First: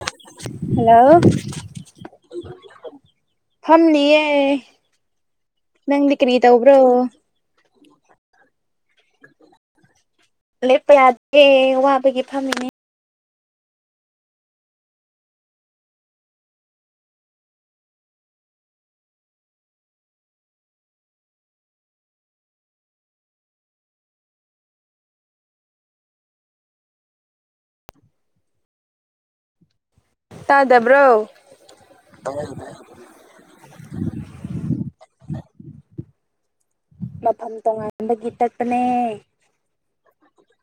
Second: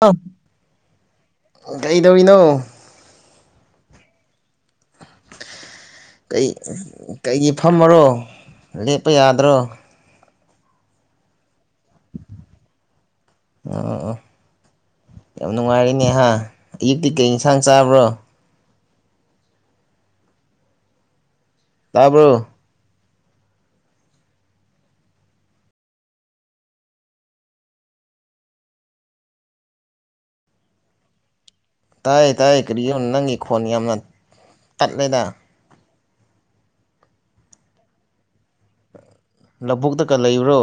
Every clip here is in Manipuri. ꯑ ꯍꯜꯂꯣ ꯀꯩꯗꯧꯔꯤꯅꯣ ꯐꯝꯂꯤꯌꯦ ꯅꯪꯗꯤ ꯀꯔꯤ ꯀꯩ ꯇꯧꯕ꯭ꯔꯣ ꯀꯩꯒꯤ ꯐꯝꯃꯔꯣ ꯂꯦꯞꯄ ꯌꯥꯗ꯭ꯔꯣ ꯂꯦꯞꯄ ꯌꯥꯗꯦ ꯋꯥꯕꯒꯤ ꯐꯝꯃꯤꯅꯦ ꯑꯣ ꯑꯣ ꯌꯥꯝ ꯅꯨꯡꯉꯥꯏꯔꯦꯅꯦꯍꯥ ꯑꯌꯨꯛꯇꯤ ꯀꯩ ꯏꯟꯁꯥꯡ ꯆꯥꯕ꯭ꯔꯣ ꯇꯥꯕ꯭ꯔꯣ ꯇꯥꯗꯕ꯭ꯔꯣ ꯇꯥꯏ ꯇꯥꯏ ꯀꯔꯤꯅꯣ ꯅꯪꯒꯤ ꯈꯣꯟ ꯌꯥꯝꯅ ꯇꯠꯂꯦꯗ ꯃꯐꯝ ꯇꯣꯉꯥꯟꯕꯒꯤ ꯇꯠꯄꯅꯦ ꯂꯧꯕꯨꯛꯇꯒ ꯂꯩꯕ꯭ꯔꯣ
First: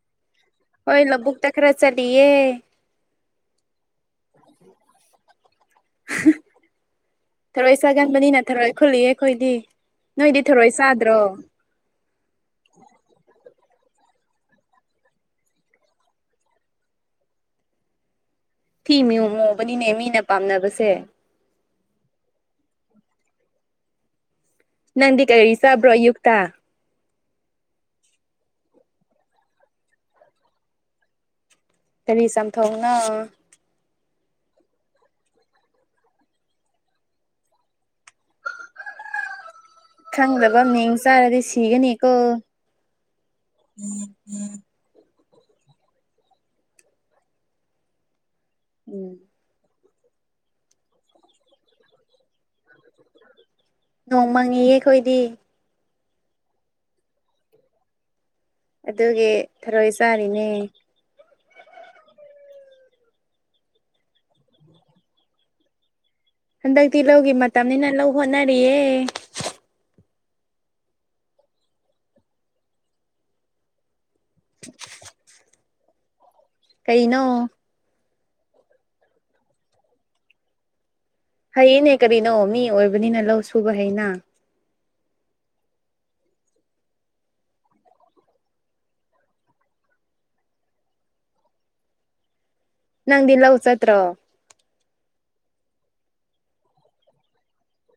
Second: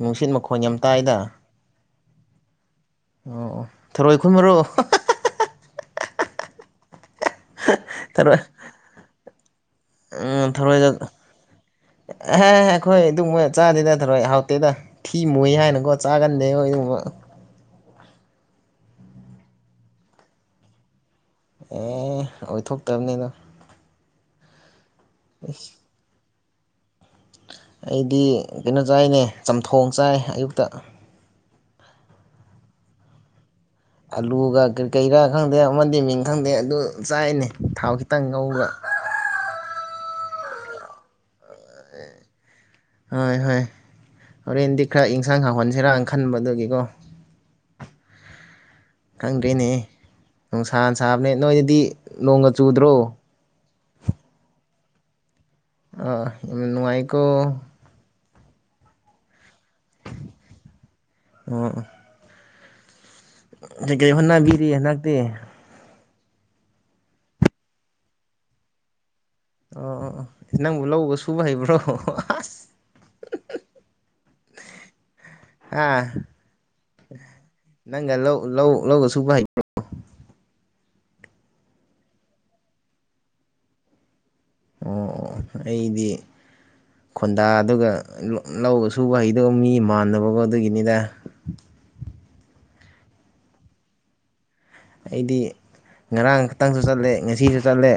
ꯅꯨꯡꯁꯤꯠ ꯃꯈꯣꯜ ꯍꯣꯏ ꯂꯕꯨꯛꯇ ꯈꯥꯔ ꯆꯠꯂꯤꯌꯦ ꯑꯣ ꯑꯣ ꯊꯔꯣꯏ ꯈꯨꯟꯕꯔꯣ ꯍꯥꯍꯥꯍꯥꯍꯥ ꯊꯔꯣꯏ ꯆꯥꯒꯟꯕꯅꯤꯅ ꯊꯔꯣꯏ ꯈꯨꯜꯂꯤꯌꯦ ꯑꯈꯣꯏꯗꯤ ꯅꯣꯏꯗꯤ ꯊꯔꯣꯏ ꯆꯥꯗ꯭ꯔꯣ ꯍ ꯍ ꯑꯈꯣꯏ ꯑꯗꯨꯒꯨꯝꯕ ꯆꯥꯗꯦꯗ ꯊꯔꯣꯏ ꯍꯥꯎꯇꯦꯗ ꯊꯤ ꯃꯨꯏ ꯍꯥꯏꯅꯀꯣ ꯆꯥꯒꯟꯗꯦ ꯑꯈꯣꯏ ꯑꯗꯨꯒꯨꯝꯕ ꯊꯤ ꯃꯨꯕꯅꯤꯅꯦ ꯃꯤꯅ ꯄꯥꯝꯅꯕꯁꯦ ꯑꯦ ꯑꯣꯏꯊꯣꯛꯇꯕꯅꯤꯗ ꯅꯪꯗꯤ ꯀꯔꯤ ꯆꯥꯕ꯭ꯔꯣ ꯑꯌꯨꯛꯇ ꯑꯩꯗꯤ ꯀꯩꯅꯣ ꯆꯥꯏꯅꯦ ꯆꯝꯊꯣꯡ ꯆꯥꯏ ꯑꯌꯨꯛꯇ ꯀꯔꯤ ꯆꯝ ꯊꯣꯡꯅꯣ ꯑꯂꯨꯒ ꯀꯩꯔꯤꯀꯩꯔꯥ ꯈꯪꯗꯦ ꯑꯃꯗꯤ ꯃꯤꯡ ꯈꯪꯗꯦ ꯑꯗꯨ ꯆꯥꯏꯅꯦ ꯊꯥꯎ ꯈꯤꯇꯪ ꯉꯧꯕ ꯈꯪꯗꯕ ꯃꯤꯡ ꯆꯥꯔꯗꯤ ꯁꯤꯒꯅꯤꯀꯣ ꯍꯣꯏ ꯍꯣꯏ ꯍꯣꯔꯦꯟꯗꯤ ꯈꯥꯔ ꯏꯟꯁꯥꯡ ꯍꯥꯎꯍꯟꯁꯤꯔꯅ ꯈꯟꯕꯑꯗꯨꯒꯤꯀꯣ ꯎꯝ ꯈꯪꯗ꯭ꯔꯦꯅꯦꯍꯦ ꯅꯨꯡꯁꯥꯅ ꯁꯥꯕꯅꯦ ꯅꯣꯏꯅꯗꯤ ꯅꯣꯡꯒ ꯆꯨꯗ꯭ꯔꯣ ꯅꯣꯡ ꯃꯪꯉꯤꯌꯦ ꯑꯈꯣꯏꯗꯤ ꯑꯥ ꯅꯨꯡꯉꯥꯏꯀꯣ ꯑꯗꯨꯒꯤ ꯊꯔꯣꯏ ꯆꯥꯔꯤꯅꯦ ꯑꯣ ꯀꯩ ꯀꯩ ꯍꯣꯠ ꯅꯥꯕꯤꯔꯤ ꯍꯟꯗꯛꯇꯤ ꯍꯟꯗꯛꯇꯤ ꯂꯧꯒꯤ ꯃꯇꯝꯅꯤꯅ ꯂꯧ ꯍꯣꯠꯅꯔꯤꯌꯦ ꯑꯣ ꯅꯪꯕꯨ ꯂꯧꯒ ꯁꯨꯕ ꯍꯩꯕ꯭ꯔꯣ ꯑꯁ ꯑꯁ ꯍꯥꯍꯥꯍꯥ [inaudible] ꯍꯥ ꯀꯩꯅꯣ ꯅꯪꯒ ꯂꯧ ꯂꯧ ꯂꯧꯒ ꯁꯨꯕ ꯍꯩꯕ꯭ꯔꯣ ꯍꯩꯌꯦꯅꯦ ꯀꯔꯤꯅꯣ ꯃꯤ ꯑꯣꯏꯕꯅꯤꯅ ꯂꯧ ꯁꯨꯕ ꯍꯩꯅ ꯑꯣ ꯑꯣ ꯑꯩꯗꯤ ꯈꯣꯟꯗꯥ ꯑꯗꯨꯒ ꯂꯧꯒ ꯁꯨꯕ ꯍꯩꯗꯧꯕ ꯃꯤ ꯃꯥꯟꯗꯕꯀꯣ ꯑꯗꯨꯒꯤꯅꯤꯗ [inaudible] ꯅꯪꯗꯤ ꯂꯧ ꯆꯠꯇ꯭ꯔꯣ ꯑꯩꯗꯤ ꯉꯔꯥꯡ ꯈꯛꯇꯪꯁꯨ ꯆꯠꯂꯦ ꯉꯁꯤꯁꯨ ꯆꯠꯂꯦ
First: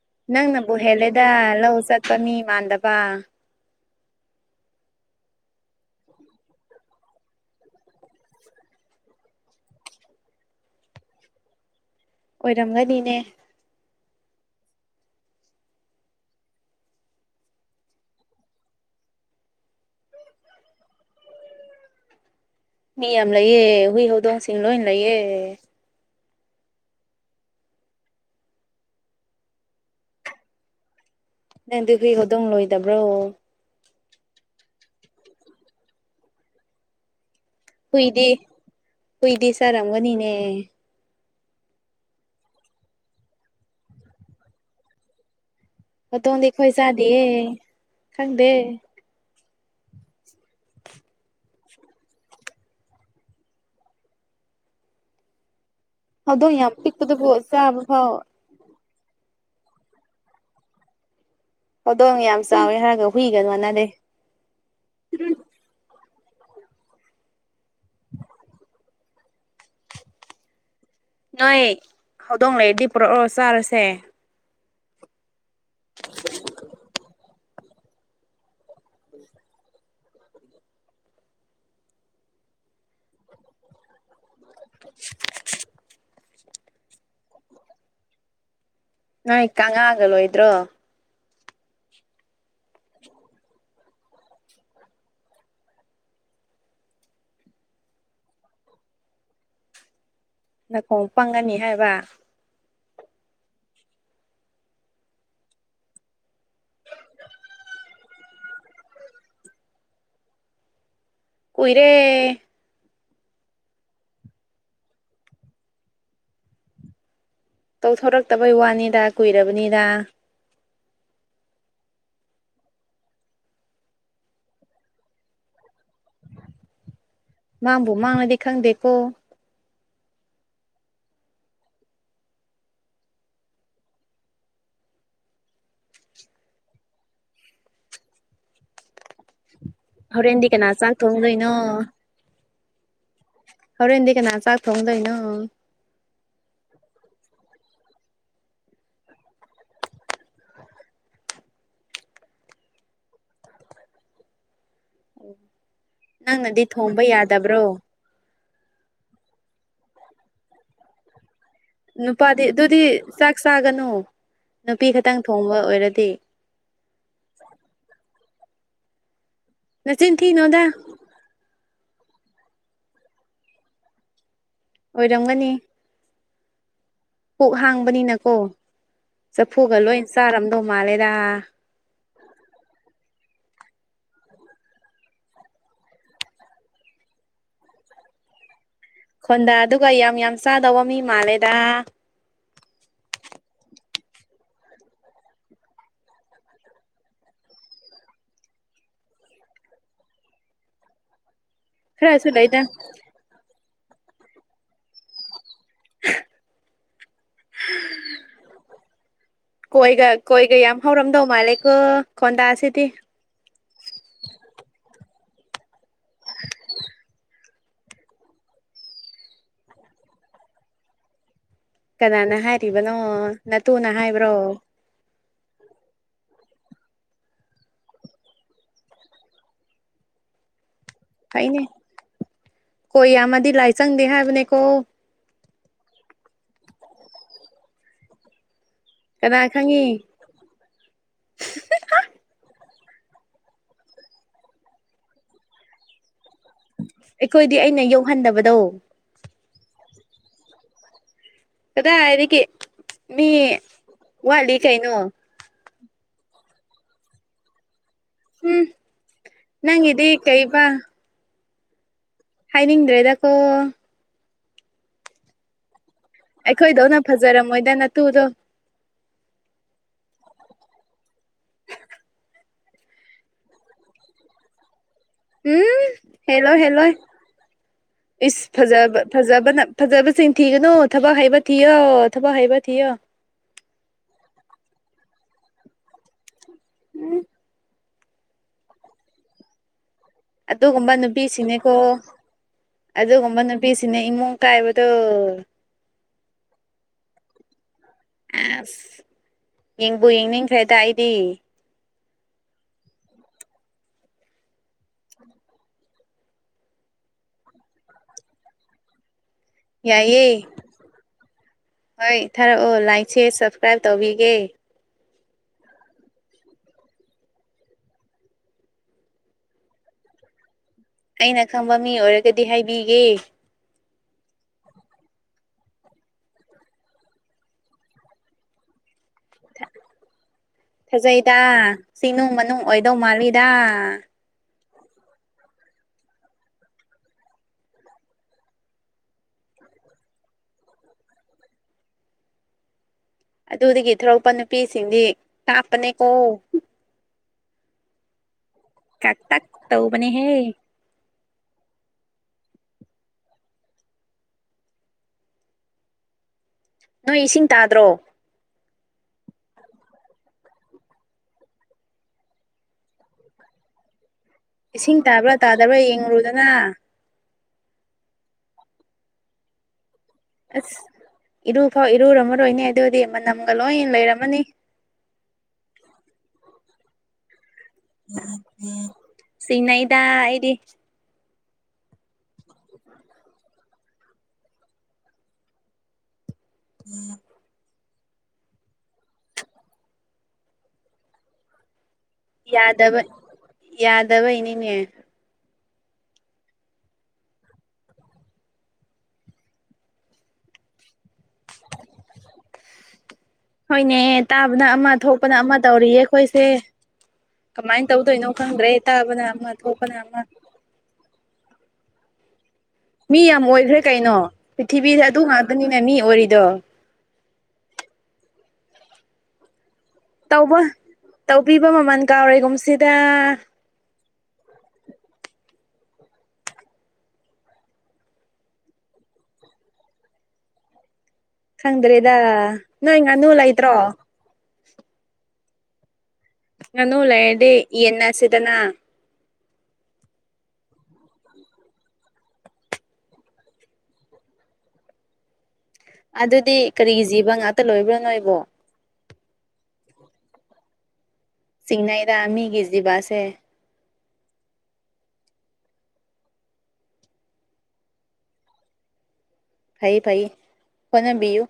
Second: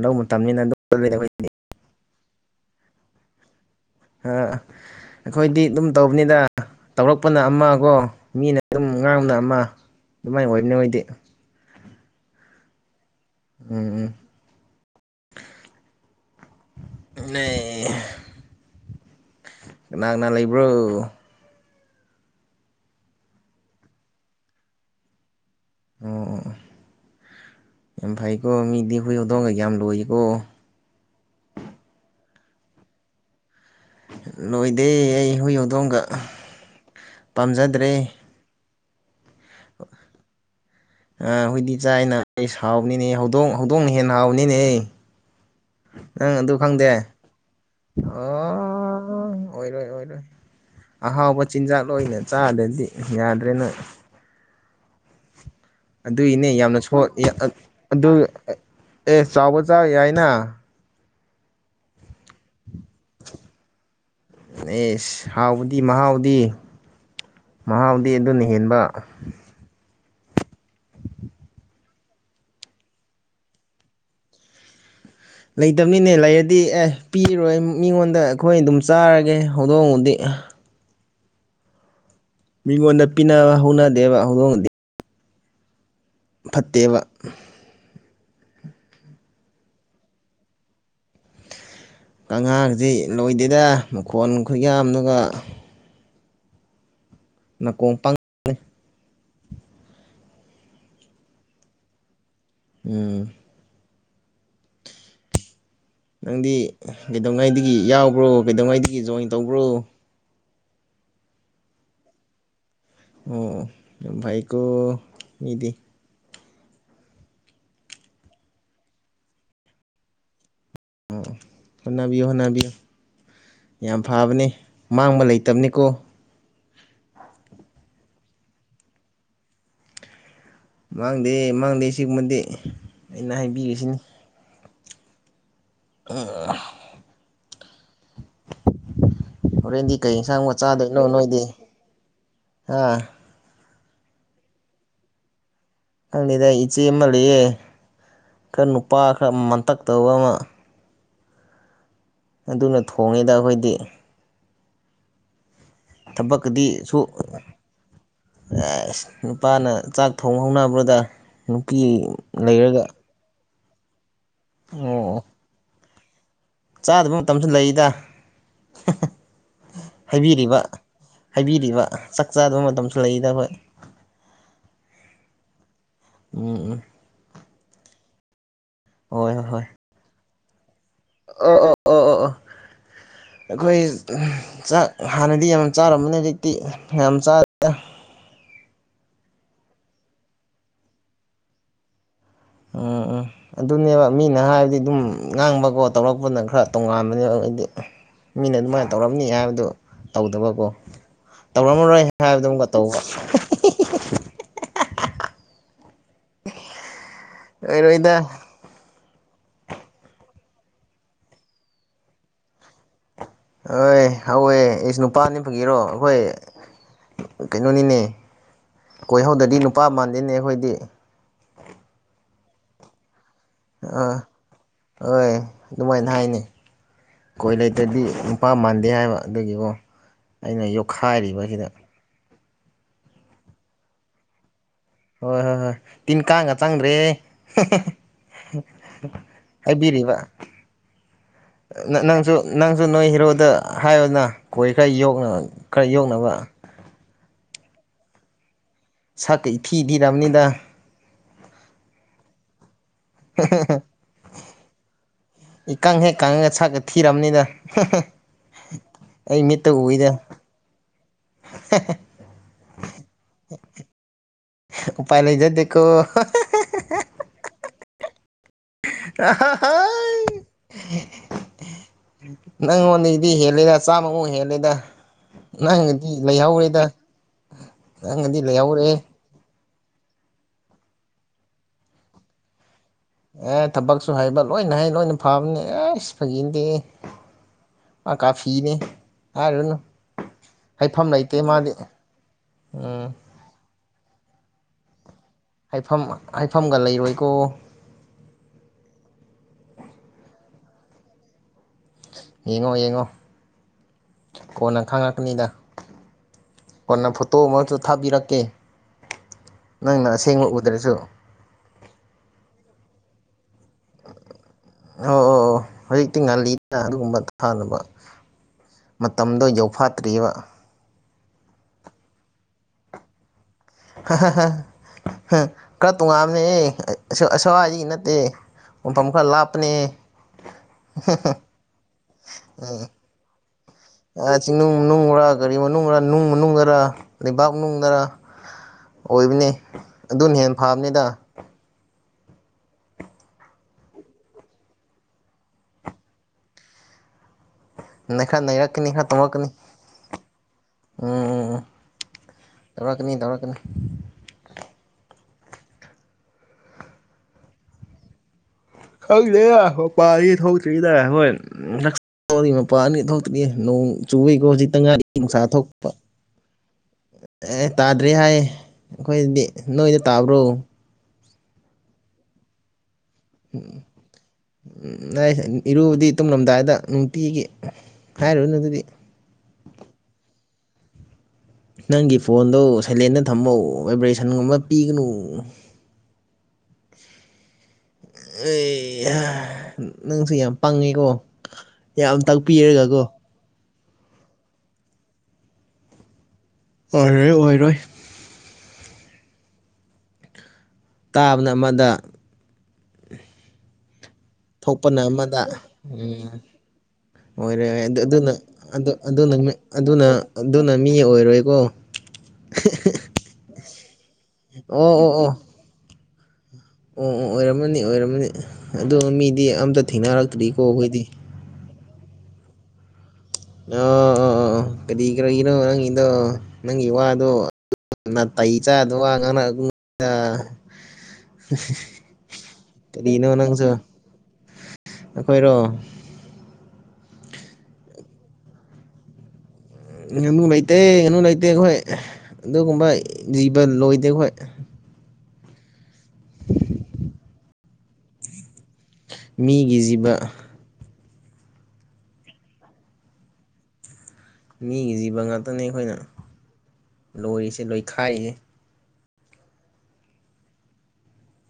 ꯂꯧ ꯃꯇꯝꯅꯤꯅ ꯅꯪꯅꯕꯨ ꯑꯗꯨꯝ ꯆꯠꯂꯦꯗ ꯍꯦꯜꯂꯦꯗ ꯂꯧ ꯆꯠꯄ ꯃꯤ ꯃꯥꯟꯗꯕ ꯑ ꯑꯩꯈꯣꯏꯗꯤ ꯑꯗꯨꯝ ꯇꯧꯕꯅꯤꯗ ꯇꯧꯔꯛꯄꯅ ꯑꯃꯒꯣ ꯃꯤꯅ ꯑꯗꯨꯝ ꯉꯥꯡꯅ ꯑꯃ ꯑꯗꯨꯃꯥꯏ ꯑꯣꯏꯕꯅꯦ ꯑꯣꯏꯗꯤ ꯑꯣꯏꯔꯝꯒꯅꯤꯅꯦ ꯎꯝ ꯎꯝ ꯍꯥ ꯅꯦ ꯍꯥ ꯀꯅꯥ ꯀꯅꯥ ꯂꯩꯕ꯭ꯔꯣ ꯃꯤ ꯌꯥꯝ ꯂꯩꯌꯦ ꯍꯨꯏ ꯍꯧꯗꯣꯡꯁꯤꯡ ꯂꯣꯏ ꯂꯩꯌꯦ ꯑꯣꯑꯣ ꯌꯥꯝ ꯐꯩꯀꯣ ꯃꯤꯗꯤ ꯍꯨꯏ ꯑꯣꯗꯣꯡꯒ ꯌꯥꯝ ꯂꯣꯏꯀꯣ ꯅꯪꯗꯤ ꯍꯨꯏ ꯍꯧꯗꯣꯡ ꯂꯣꯏꯗꯕ꯭ꯔꯣ ꯂꯣꯏꯗꯦ ꯑꯩ ꯍꯨꯏ ꯍꯧꯗꯣꯡꯒ ꯄꯥꯝꯖꯗ꯭ꯔꯦ ꯍꯨꯏꯗꯤ ꯍꯨꯏꯗꯤ ꯆꯥꯔꯝꯒꯅꯤꯅꯦ ꯑꯥ ꯍꯨꯏꯗꯤ ꯆꯥꯏꯅ ꯑꯁ ꯍꯥꯎꯕꯅꯤꯅꯦ ꯍꯧꯗꯣꯡ ꯍꯧꯗꯣꯡꯅ ꯍꯦꯟꯅ ꯍꯥꯎꯕꯅꯤꯅꯦꯍꯦ ꯍꯧꯗꯣꯡꯗꯤ ꯑꯩꯈꯣꯏ ꯆꯥꯗꯤꯌꯦ ꯑꯣ ꯈꯪꯗꯦ ꯑꯣꯏꯔꯣꯏ ꯑꯣꯏꯔꯣꯏ ꯑꯍꯥꯎꯕ ꯆꯤꯟꯖꯥꯛ ꯂꯣꯏꯅ ꯆꯥꯗ꯭ꯔꯗꯤ ꯌꯥꯗ꯭ꯔꯦ ꯅꯪ ꯑꯗꯨꯏꯒꯤꯅꯦ ꯍꯧꯗꯣꯡ ꯌꯥꯝ ꯌꯥꯝꯅ ꯁꯣꯏ ꯄꯤꯛꯄꯗꯨꯕꯨ ꯑꯦ ꯆꯥꯕ ꯐꯥꯎ ꯑꯗꯨ ꯑꯦ ꯆꯥꯎꯕ ꯆꯥ ꯌꯥꯏꯅ ꯍꯧꯗꯣꯡ ꯌꯥꯝ ꯆꯥꯎꯋꯦ ꯍꯥꯏꯔꯒ ꯍꯨꯏꯒ ꯃꯥꯟꯅꯗꯦ ꯑꯦꯁ ꯍꯥꯎꯕꯗꯤ ꯃꯍꯥꯎ ꯗꯤ ꯃꯍꯥꯎꯗꯤ ꯑꯗꯨꯅ ꯍꯦꯟꯕ ꯅꯣꯏ ꯍꯧꯗꯣꯡ ꯂꯩꯔꯗꯤ ꯄꯨꯔꯛꯑꯣ ꯆꯥꯔꯁꯦ ꯂꯩꯇꯝꯅꯤꯅꯦ ꯂꯩꯔꯗꯤ ꯑꯦ ꯄꯤꯔꯣꯏ ꯃꯤꯉꯣꯟꯗ ꯑꯩꯈꯣꯏ ꯑꯗꯨꯝ ꯆꯥꯔꯒꯦ ꯍꯧꯗꯣꯡꯕꯨꯗꯤ ꯍꯥ ꯃꯤꯉꯣꯟꯗ ꯄꯤꯅꯕ ꯍꯧꯅꯗꯦꯕ ꯍꯧꯗꯣꯡꯗꯤ [unintelligible] ꯐꯠꯇꯦꯕ ꯅꯣꯏ ꯀꯥꯉꯥꯒ ꯂꯣꯏꯗ꯭ꯔꯣ ꯀꯥꯡꯉꯥꯗꯤ ꯂꯣꯏꯗꯦꯗ ꯃꯈꯣꯟ ꯈꯨꯌꯥꯝꯗꯨꯒ ꯅꯥꯀꯣꯡ ꯄꯪꯕꯅꯦ ꯅꯥꯀꯣꯡ ꯄꯪꯉꯥꯅꯤ ꯍꯥꯏꯕ ꯎꯝ ꯅꯪꯗꯤ ꯀꯩꯗꯧꯉꯩꯗꯒꯤ ꯌꯥꯎꯕ꯭ꯔꯣ ꯀꯩꯗꯧꯉꯩꯗꯒꯤ ꯖꯣꯏꯟ ꯇꯧꯕ꯭ꯔꯣ ꯀꯨꯏꯔꯦ ꯑꯣ ꯌꯝ ꯐꯩꯀꯣ ꯃꯤꯗꯤ ꯇꯧꯊꯣꯔꯛꯇꯕꯩ ꯋꯥꯅꯤꯗ ꯀꯨꯏꯔꯕꯅꯤꯗ ꯑꯣ ꯑꯣ ꯍꯣꯠꯅꯕꯤꯌꯨ ꯍꯣꯠꯅꯕꯤ ꯌꯥꯝ ꯐꯕꯅꯤ ꯃꯥꯡꯕ ꯂꯩꯇꯝꯅꯦꯀꯣ ꯃꯥꯡꯕꯨ ꯃꯥꯡꯂꯗꯤ ꯈꯪꯗꯦꯀꯣ ꯃꯥꯡꯗꯦ ꯃꯥꯡꯗꯦ ꯁꯤꯒꯨꯝꯕꯗꯤ ꯑꯩꯅ ꯍꯥꯏꯕꯤꯔꯤꯁꯤꯅꯤ ꯎꯝꯝ ꯍꯥ ꯍꯣꯔꯦꯟꯗꯤ ꯀꯩ ꯌꯦꯟꯁꯥꯡ ꯍꯣꯔꯦꯟꯗꯤ ꯃ ꯀꯅꯥ ꯆꯥꯛ ꯆꯥꯗꯣꯏꯅꯣ ꯅꯣꯏꯗꯤ ꯊꯣꯡꯗꯣꯏꯅꯣ ꯍꯥ ꯍꯣꯔꯦꯟꯗꯤ ꯀꯅꯅꯥ ꯆꯥꯛ ꯊꯣꯡꯗꯣꯏꯅꯣ ꯈꯪꯗꯦꯗ ꯏꯆꯦ ꯃꯥ ꯂꯩꯌꯦ ꯈꯔ ꯅꯨꯄꯥ ꯈꯔ ꯃꯟꯇꯛꯇꯧꯕ ꯑꯃ ꯑꯗꯨꯅ ꯊꯣꯡꯉꯦꯗ ꯑꯩꯈꯣꯏꯗꯤ ꯑꯣ ꯅꯪꯅꯗꯤ ꯊꯣꯡꯕ ꯌꯥꯗꯕ꯭ꯔꯣ ꯑꯦꯁ ꯅꯨꯄꯥꯅ ꯆꯥꯛ ꯊꯣꯡꯍꯧꯅꯕ꯭ꯔꯣꯗ ꯅꯨꯄꯥꯗꯤ ꯑꯗꯨꯗꯤ ꯆꯥꯛ ꯆꯥꯒꯅꯨ ꯅꯨꯄꯤ ꯑꯣ ꯈꯇꯪ ꯊꯣꯡꯕ ꯑꯣꯏꯔꯗꯤ ꯆꯥꯗꯕ ꯃꯇꯝꯁꯨ ꯂꯩꯗ ꯅꯆꯤꯟ ꯍꯥꯏꯕꯤꯔꯤꯕ ꯊꯤꯅꯣꯗ ꯍꯥꯏꯕꯤꯔꯤꯕ ꯆꯥꯛ ꯆꯥꯗꯕ ꯃꯇꯝꯁꯨ ꯂꯩꯗ ꯑꯈꯣꯏ ꯑꯣꯏꯔꯝꯒꯅꯤ ꯎꯝ ꯎꯝ ꯄꯨꯛ ꯍꯥꯡꯕꯅꯤꯅꯀꯣ ꯍꯣꯏ ꯍꯣꯏ ꯍꯣꯏ ꯆꯐꯨꯒ ꯂꯣꯏ ꯆꯥꯔꯝꯗꯧ ꯃꯥꯜꯂꯦꯗ ꯑꯣ ꯑꯣ ꯑꯣ ꯑꯣ ꯑꯣ [inaudible] ꯑꯩꯈꯣꯏ ꯆꯥꯛ ꯍꯥꯟꯅꯗꯤ ꯌꯥꯝ ꯆꯥꯔꯝꯕꯅꯤ ꯍꯧꯖꯤꯛꯇꯤ ꯌꯥꯝ ꯆꯥꯗꯦꯗ [inaudible] ꯈꯣꯟꯗꯗꯨꯒ ꯌꯥꯝ ꯌꯥꯝ ꯆꯥꯗꯧꯕ ꯃꯤ ꯃꯥꯜꯂꯦꯗ ꯎꯝ ꯎꯝ ꯑꯗꯨꯅꯦꯕ ꯃꯤꯅ ꯍꯥꯏꯕꯗꯤ ꯑꯗꯨꯝ ꯉꯥꯡꯕꯀꯣ ꯇꯧꯔꯛꯄꯅ ꯈꯔ ꯇꯣꯉꯥꯟꯕꯅꯦ ꯑꯩꯗꯤ ꯃꯤꯅ ꯑꯗꯨꯃꯥꯏꯅ ꯇꯧꯔꯝꯅꯤ ꯍꯥꯏꯕꯗꯨ ꯇꯧꯗꯕꯀꯣ ꯇꯧꯔꯝꯃꯔꯣꯏ ꯈꯔꯁꯨ ꯍꯥꯏꯕꯗꯨ ꯂꯩꯗ ꯑꯃꯨꯛꯀ ꯇꯧꯕ ꯍꯦ ꯍꯦ ꯍꯥ ꯂꯩꯔꯣꯏꯗ ꯀꯣꯏꯒ ꯀꯣꯏꯒ ꯌꯥꯝ ꯍꯧꯔꯝꯗꯧ ꯃꯥꯂꯦꯀꯣ ꯈꯣꯟꯗꯥꯁꯤꯗꯤ ꯄꯥꯅꯤ ꯐꯥꯒꯤꯔꯣ ꯑꯩꯈꯣꯏ ꯀꯩꯅꯣꯅꯤꯅꯦ ꯀꯣꯏꯍꯧꯗꯗꯤ ꯅꯨꯄꯥ ꯃꯥꯟꯗꯦꯅꯦ ꯑꯩꯈꯣꯏꯗꯤ ꯀꯅꯥꯅ ꯍꯥꯏꯔꯤꯕꯅꯣ ꯅꯥꯇꯨꯅ ꯑꯥ ꯍꯥꯏꯕ꯭ꯔꯣ ꯍꯣꯏ ꯑꯗꯨꯃꯥꯏꯅ ꯍꯥꯏꯅꯦ ꯀꯣꯏ ꯂꯩꯇꯗꯤ ꯅꯨꯄꯥ ꯃꯥꯟꯗꯦ ꯍꯥꯏꯕ ꯑꯗꯨꯒꯤꯒꯣ ꯑꯩꯅ ꯌꯣꯛ ꯐꯩꯅꯦ ꯈꯥꯏꯔꯤꯕꯁꯤꯗ ꯀꯣꯏ ꯌꯝꯃꯗꯤ ꯂꯥꯏꯆꯪꯗꯦ ꯍꯥꯏꯕꯅꯦꯀꯣ ꯍꯣꯏ ꯍꯣꯏ ꯍꯣꯏ ꯇꯤꯟ ꯀꯥꯡꯒ ꯆꯪꯗ꯭ꯔꯦ ꯍꯥꯍꯥꯍꯥ ꯀꯅꯥ ꯈꯪꯉꯤ ꯍꯥꯏꯕꯤꯔꯤꯕ ꯅ ꯅꯪꯁꯨ ꯅꯪ ꯑꯗꯨ ꯅꯣꯏ ꯍꯤꯔꯣꯗ ꯍꯥꯏꯌꯣꯅ ꯀꯣꯏ ꯈꯔ ꯌꯣꯛꯅ ꯈꯔ ꯌꯣꯛꯅꯕ ꯑꯩꯈꯣꯏꯗꯤ ꯑꯩꯅ ꯌꯣꯛꯍꯟꯗꯕꯗꯣ ꯁꯛꯀ ꯏꯊꯤ ꯗꯤꯔꯝꯅꯤꯗ ꯀꯗꯥꯏꯗꯒꯤ ꯃꯤ ꯋꯥꯠꯂꯤ ꯀꯩꯅꯣ ꯏꯀꯪ ꯍꯦꯛ ꯀꯪꯉꯒ ꯁꯛꯀ ꯊꯤꯔꯝꯅꯤꯗ ꯍꯥꯍꯥ ꯎꯝ ꯑꯩ ꯃꯤꯠꯇ ꯅꯪꯒꯤꯗꯤ ꯎꯨꯏꯗ ꯀꯩꯕ ꯍꯦꯍꯦ ꯍꯥꯏꯅꯤꯡꯗ꯭ꯔꯦꯗꯀꯣ ꯎꯄꯥꯥꯏ ꯂꯩꯖꯗꯦꯀꯣ ꯑꯩꯈꯣꯏꯗꯧꯅ ꯐꯖꯔꯝꯃꯣꯏꯗ ꯅꯇꯨꯗꯣ ꯑꯍꯥ ꯍꯥꯢ ꯅꯪꯉꯣꯟꯗꯒꯤꯗꯤ ꯍꯦꯜꯂꯦꯗ ꯆꯥꯝꯃꯃꯨꯛ ꯍꯦꯜꯂꯦꯗ ꯎꯝ ꯅꯪꯒꯗꯤ ꯍꯦꯜꯂꯣꯢ ꯂꯩꯍꯧꯔꯦꯗ ꯍꯦꯜꯂꯣꯢ ꯅꯪꯒꯗꯤ ꯏꯁ ꯂꯩꯍꯧꯔꯦ ꯐꯖꯕ ꯐꯖꯕꯅ ꯐꯖꯕꯁꯤꯡ ꯊꯤꯒꯅꯨ ꯊꯕꯛ ꯍꯩꯕ ꯊꯤꯌꯣ ꯊꯕꯛ ꯍꯩꯕ ꯊꯤꯌꯣ ꯑꯦ ꯊꯕꯛꯁꯨ ꯍꯩꯕ ꯂꯣꯏꯅ ꯍꯩ ꯂꯣꯏꯅ ꯐꯥꯕꯅꯦ ꯑꯦꯁ ꯐꯥꯒꯤ ꯅꯠꯇꯦꯍꯦ ꯑꯥ ꯀꯥꯐꯤꯅꯦ ꯍꯥꯏꯔꯨꯔꯅꯨ ꯑꯗꯨꯒꯨꯝꯕ ꯅꯨꯄꯤꯁꯤꯅꯦꯀꯣ ꯎꯝ ꯑꯗꯨꯒꯨꯝꯕ ꯅꯨꯄꯤꯁꯤ ꯁꯤꯅꯦ ꯏꯃꯨꯡ ꯀꯥꯏꯕꯗꯣ ꯍꯥꯏꯐꯝ ꯍꯥꯏꯐꯝꯒ ꯂꯩꯔꯣꯏꯀꯣ ꯑꯦꯁ ꯌꯦꯡꯕꯨ ꯌꯦꯡꯅꯤꯡꯈ꯭ꯔꯦꯗ ꯑꯩꯗꯤ ꯌꯦꯡꯉꯣ ꯌꯦꯡꯉꯣ ꯀꯣꯟꯅ ꯈꯪꯉꯛꯀꯅꯤꯗ ꯀꯣꯟꯅ ꯐꯣꯇꯣ ꯑꯃꯁꯨ ꯊꯥꯕꯤꯔꯛꯀꯦ ꯅꯪꯅ ꯌꯥꯏꯌꯦ ꯑꯁꯦꯡꯕ ꯎꯗ꯭ꯔꯁꯨ ꯍꯣꯏ ꯊꯥꯔꯛꯑꯣ ꯂꯥꯢꯛ ꯁ꯭ꯌꯦꯔ ꯁꯕꯞꯁꯀ꯭ꯔꯥꯏꯞ ꯇꯧꯕꯤꯒꯦ ꯑꯣ ꯑꯣ ꯑꯣ ꯍꯧꯖꯤꯛꯇꯤ ꯉꯜꯂꯤꯗꯅ ꯑꯗꯨꯒꯨꯝꯕ ꯊꯥꯅꯕ ꯃꯇꯝꯗꯣ ꯌꯧꯐꯥꯠꯇ꯭ꯔꯤꯕ ꯑꯩꯅ ꯈꯪꯕ ꯃꯤ ꯑꯣꯏꯔꯒꯗꯤ ꯍꯥꯏꯕꯤꯒꯦ ꯍꯥ ꯍꯥ ꯍꯥ ꯍꯥ ꯈꯔ ꯇꯣꯉꯥꯟꯕꯅꯦꯍꯦ ꯑ ꯑꯁꯋꯥꯏꯗꯒꯤ ꯅꯠꯇꯦ ꯃꯐꯝ ꯈꯔ ꯂꯥꯞꯄꯅꯦ ꯐꯥꯖꯩꯗ ꯆꯤꯡꯅꯨꯡ ꯃꯅꯨꯡ ꯑꯣꯏꯗꯧ ꯃꯥꯜꯂꯤꯗ ꯑꯥ ꯆꯤꯡꯅꯨꯡ ꯃꯅꯨꯡꯔꯥ ꯒꯥꯔꯤ ꯃꯅꯨꯡꯔꯥ ꯅꯨꯡ ꯃꯅꯨꯡꯗꯔ ꯂꯩꯕꯥꯛ ꯃꯅꯨꯡꯗꯔ ꯑꯣꯏꯕꯅꯦ ꯑꯗꯨꯅ ꯍꯦꯟꯅ ꯐꯕꯅꯦꯗ [inaudible] ꯑꯗꯨꯗꯒꯤ ꯊꯣꯔꯛꯄ ꯅꯨꯄꯤꯁꯤꯡꯗꯤ ꯀꯥꯞꯄꯅꯦꯀꯣ ꯅ ꯈꯔ ꯅꯩꯔꯛꯀꯅꯤ ꯈꯔ ꯀꯥꯛꯇꯛ ꯇꯧꯔꯛꯀꯅꯤ ꯇꯧꯕꯅꯦꯍꯦ ꯎꯝ ꯎꯝ ꯎꯝ ꯇꯧꯔꯛꯀꯅꯤ ꯇꯧꯔꯛꯀꯅꯤ ꯅꯣꯏ ꯏꯁꯤꯡ ꯇꯥꯗ꯭ꯔꯣ ꯈꯪꯗꯦ ꯄꯥꯔꯤ ꯊꯣꯛꯇ꯭ꯔꯤꯗ ꯍꯣꯏ ꯅꯛꯁ ꯈꯣꯢ ꯃꯄꯥꯅꯤ ꯊꯣꯛꯇ꯭ꯔꯤꯌꯦ ꯅꯣꯡ ꯆꯨꯏꯀꯣ ꯍꯧꯖꯤꯛꯇ ꯏꯁꯤꯡ ꯉꯥꯢꯔꯤ ꯇꯥꯕ꯭ꯔꯥ ꯅꯨꯡꯁꯥ ꯇꯥꯗꯕ꯭ꯔꯥ ꯊꯣꯛꯄ ꯌꯦꯡꯉꯨꯔꯨꯗꯅ ꯑꯦ ꯇꯥꯗ꯭ꯔꯤ ꯍꯥꯏ ꯑꯩꯈꯣꯏꯗꯗꯤ ꯅꯣꯏꯗ ꯇꯥꯕ꯭ꯔꯣ ꯏꯔꯨ ꯐꯥꯎ ꯏꯔꯨꯨꯔꯝꯃꯔꯣꯏꯅꯦ ꯑꯗꯨꯗꯤ ꯃꯅꯝꯒ ꯎꯝ ꯂꯣꯏ ꯂꯩꯔꯝꯃꯅꯤ ꯎꯝ ꯅ ꯢ ꯏꯔꯨꯗꯤ ꯇꯨꯝꯂꯝꯗꯥꯏꯗ ꯅꯨꯡꯇꯤꯒꯤ ꯍꯥꯏꯔꯨꯅꯨ ꯑꯗꯨꯗꯤ ꯆꯤꯡ ꯅꯩꯗ ꯑꯩꯗꯤ ꯅꯪꯒꯤ ꯐꯣꯟꯗꯣ ꯁꯥꯏꯂꯦꯟꯗ ꯊꯝꯃꯣ ꯚꯥꯏꯕ꯭ꯔꯦꯁꯟꯒꯨꯝꯕ ꯄꯤꯒꯅꯨ [inaudible] ꯑꯩꯍꯥ ꯅꯪꯁꯨ ꯌꯥꯝ ꯄꯪꯉꯦꯀꯣ ꯌꯥꯝ ꯌꯥꯗꯕ ꯇꯥꯛꯄꯤꯔꯒꯀꯣ ꯌꯥꯗꯕꯩꯅꯤꯅꯦ ꯑꯣꯏꯔꯣꯏ ꯑꯣꯏꯔꯣꯏ ꯇꯥꯕꯅ ꯑꯃꯗ ꯍꯣꯏꯅꯦ ꯇꯥꯕꯅ ꯑꯃ ꯊꯣꯛꯄꯅ ꯑꯃ ꯇꯧꯔꯤꯌꯦ ꯑꯩꯈꯣꯏꯁꯦ ꯀꯃꯥꯏ ꯑꯣꯏꯔꯦ ꯇꯧꯗꯣꯏꯅꯣ ꯑꯗꯨꯅ ꯈꯪꯗ꯭ꯔꯦ ꯑꯗꯨ ꯇꯥꯕꯅ ꯑꯃ ꯑꯗꯨꯅ ꯊꯣꯛꯄꯅ ꯑꯗꯨꯅ ꯑꯃ ꯑꯗꯨꯅ ꯃꯤ ꯑꯣꯏꯔꯣꯏꯀꯣ ꯃꯤ ꯌꯥꯝ ꯑꯣꯏꯈ꯭ꯔꯦ ꯀꯩꯅꯣ ꯑꯣ ꯑꯣ ꯄ꯭ꯔꯤꯊꯤꯕꯤꯗ ꯑꯣ ꯑꯗꯨ ꯉꯥꯛꯇꯅꯤꯅꯦ ꯃꯤ ꯑꯣꯏꯔꯤꯗꯣ ꯑꯣ ꯑꯣ ꯑꯣꯏꯔꯝꯃꯅꯤ ꯑꯣꯏꯔꯝꯃꯅꯤ ꯑꯗꯨ ꯃꯤꯗꯤ ꯑꯃꯇ ꯇꯧꯕ ꯇꯧꯕꯤꯕ ꯃꯃꯜ ꯀꯥꯎꯔꯦꯒꯨꯝꯁꯤꯗ ꯑꯣ ꯑꯣ ꯑꯣ ꯀꯔꯤ ꯀꯔꯒꯤꯅꯣ ꯅꯪꯒꯤꯗꯣ ꯅꯪꯒꯤ ꯋꯥꯗꯣ ꯅꯥꯇꯩ ꯆꯥꯗꯕ ꯋꯥ ꯉꯥꯡꯅꯒꯨꯝꯁꯤꯗ ꯍꯥꯍꯥ ꯈꯪꯗ꯭ꯔꯦꯗ ꯅꯣꯏ ꯀꯔꯤꯅꯣ ꯉꯥꯅꯨ ꯅꯪꯁꯨ ꯂꯩꯇ꯭ꯔꯣ ꯑꯩꯈꯣꯏꯔꯣ ꯉꯥꯅꯨ ꯂꯩꯔꯗꯤ ꯌꯦꯟꯅꯁꯤꯗꯅ ꯉꯥꯅꯨ ꯂꯩꯇꯦ ꯉꯥꯅꯨ ꯂꯩꯇꯦ ꯑꯩꯈꯣꯏ ꯑꯗꯨꯒꯨꯝꯕ ꯖꯤꯕ ꯂꯣꯏꯗꯦ ꯑꯩꯈꯣꯏ [unintelligible] [inaudible] ꯑꯗꯨꯗꯤ ꯀꯔꯤꯒꯤ ꯖꯤꯕ ꯉꯥꯛꯇ ꯂꯣꯏꯕ꯭ꯔꯥ ꯅꯣꯏꯕꯨ ꯃꯤꯒꯤ ꯖꯤꯕ ꯆꯤꯡꯅꯩꯗ ꯃꯤꯒꯤ ꯖꯤꯕꯥꯁꯦ ꯃꯤꯒꯤ ꯖꯤꯕ ꯉꯥꯛꯇꯅꯦ ꯑꯩꯈꯣꯏꯅ ꯂꯣꯏꯔꯤꯁꯦ ꯂꯣꯏꯈꯥꯏꯔꯤꯁꯦ ꯐꯩꯌꯦ ꯐꯩꯌꯦ ꯍꯣꯠꯅꯕꯤꯌꯨ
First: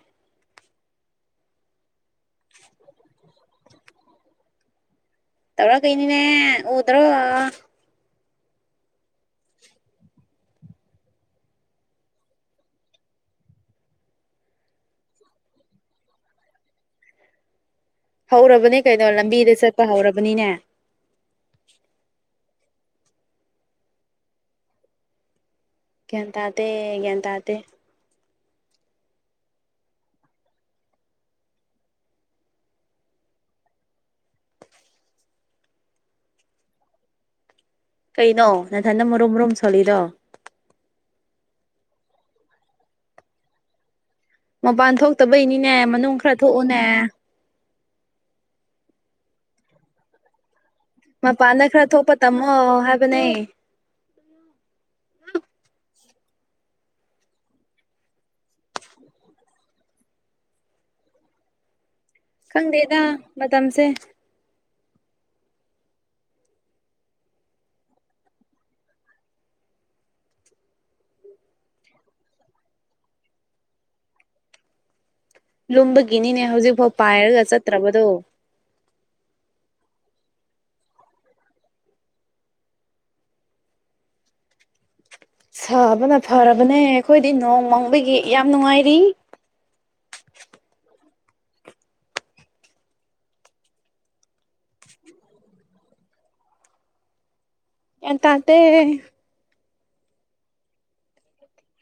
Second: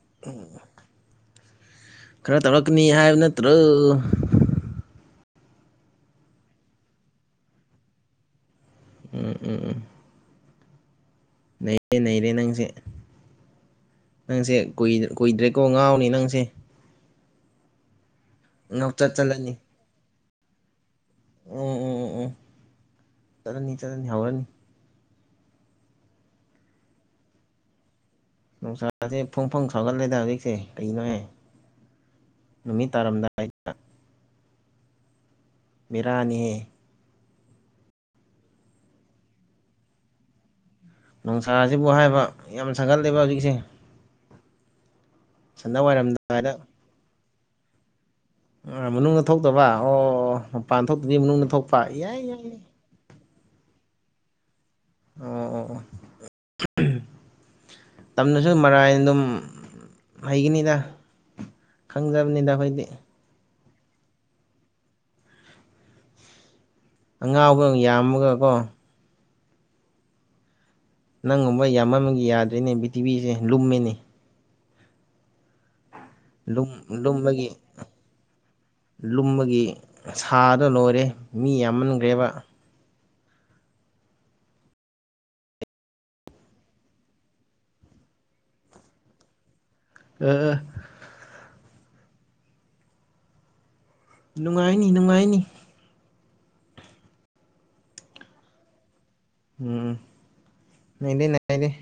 ꯈꯔ ꯇꯧꯔꯛꯀꯅꯤ ꯍꯥꯏꯕ ꯅꯠꯇ꯭ꯔꯣ ꯇꯧꯔꯀ ꯀꯩꯅꯤꯅꯦ ꯎꯗ꯭ꯔꯣ ꯎꯝ ꯎꯝ ꯎꯝ ꯅꯩꯔꯦ ꯅꯩꯔꯦ ꯅꯪꯁꯦ ꯅꯪꯁꯦ ꯀꯨꯏꯗ꯭ꯔꯦꯀꯣ ꯉꯥꯎꯅꯤ ꯅꯪꯁꯦ ꯍꯧꯔꯕꯅꯦ ꯀꯩꯅꯣ ꯉꯥꯎꯆꯠ ꯆꯠꯂꯅꯤ ꯂꯝꯕꯤꯗ ꯆꯠꯄ ꯍꯧꯔꯕꯅꯤꯅꯦ ꯎꯝ ꯎꯝ ꯎꯝ ꯎꯝ ꯆꯠꯂꯅꯤ ꯆꯠꯂꯅꯤ ꯍꯧꯔꯅꯤ ꯒ꯭ꯌꯥꯟꯇꯗꯦ ꯒ꯭ꯌꯥꯟꯇꯗꯦ ꯅꯨꯡꯁꯥꯥꯁꯦ ꯐꯣꯡ ꯐꯣꯡ ꯁꯥꯎꯒꯠꯂꯦꯗ ꯍꯧꯖꯤꯛꯁꯦ ꯀꯩꯅꯣꯍꯦ ꯅꯨꯃꯤꯠ ꯇꯥꯔꯝꯗꯥꯏꯗ ꯕꯦꯔꯥꯅꯤꯍꯦ ꯀꯩꯅꯣ ꯅꯊꯟꯗ ꯃꯨꯔꯨꯝ ꯃꯨꯔꯨꯝ ꯁꯣꯜꯂꯤꯗꯣ ꯅꯨꯡꯁꯥꯁꯤꯕꯨ ꯍꯥꯏꯕ ꯌꯥꯝ ꯁꯥꯒꯠꯂꯦꯕ ꯍꯨꯖꯤꯛꯁꯦ ꯃꯄꯥꯟ ꯊꯣꯛꯇꯕꯩꯅꯤꯅꯦ ꯃꯅꯨꯡ ꯈꯔ ꯋꯥꯏꯔꯝꯗꯥꯏꯗ ꯊꯣꯛꯎꯅꯦ ꯃꯅꯨꯡꯗ ꯊꯣꯛꯇꯣꯕ ꯑꯣ ꯑꯣ ꯃꯄꯥꯟꯗ ꯈꯔ ꯊꯣꯛꯄ ꯇꯝꯃꯣ ꯍꯥꯏꯕꯅꯦ ꯑꯣ ꯑꯣ ꯑꯣ [inaudible] ꯇꯝꯅꯁꯨꯝ ꯃꯔꯥꯏꯅ ꯑꯗꯨꯝ ꯍꯩꯒꯅꯤꯗ ꯁꯪꯗꯝꯅꯤꯗ ꯈꯣꯏꯗꯤ ꯇꯝꯁꯦ ꯑꯉꯥꯎꯕ ꯌꯥꯝꯃꯒ ꯀꯣ ꯅꯪꯒꯨꯝꯕ ꯌꯥꯝꯃꯟꯕꯒꯤ ꯌꯥꯗ꯭ꯔꯤꯅꯦ ꯄꯤꯊꯤꯕꯤꯁꯦ ꯂꯨꯝꯃꯦꯅꯤ ꯂꯨꯝꯕꯒꯤꯅꯤꯅꯦ ꯂꯨꯝ ꯍꯧꯖꯤꯛꯐꯥꯎ ꯄꯥꯏꯔꯒ ꯂꯨꯝꯕꯒꯤ ꯆꯠꯇ꯭ꯔꯥꯕꯗꯣ ꯁꯥꯗ ꯂꯣꯏꯔꯦ ꯃꯤ ꯌꯥꯝꯃꯟꯒ꯭ꯔꯦꯕ ꯁꯥꯕꯅ ꯐꯥꯔꯕꯅꯦ ꯑꯩꯈꯣꯏꯗꯤ ꯅꯣꯡꯃꯪꯕꯒꯤ ꯌꯥꯝ ꯅꯨꯡꯉꯥꯏꯔꯤ ꯑꯦꯑꯥ ꯅꯨꯡꯉꯥꯏꯅꯤ ꯅꯨꯡꯉꯥꯏꯅꯤ ꯑꯦꯟꯇꯥꯇꯦ ꯎꯝ [unintelligible]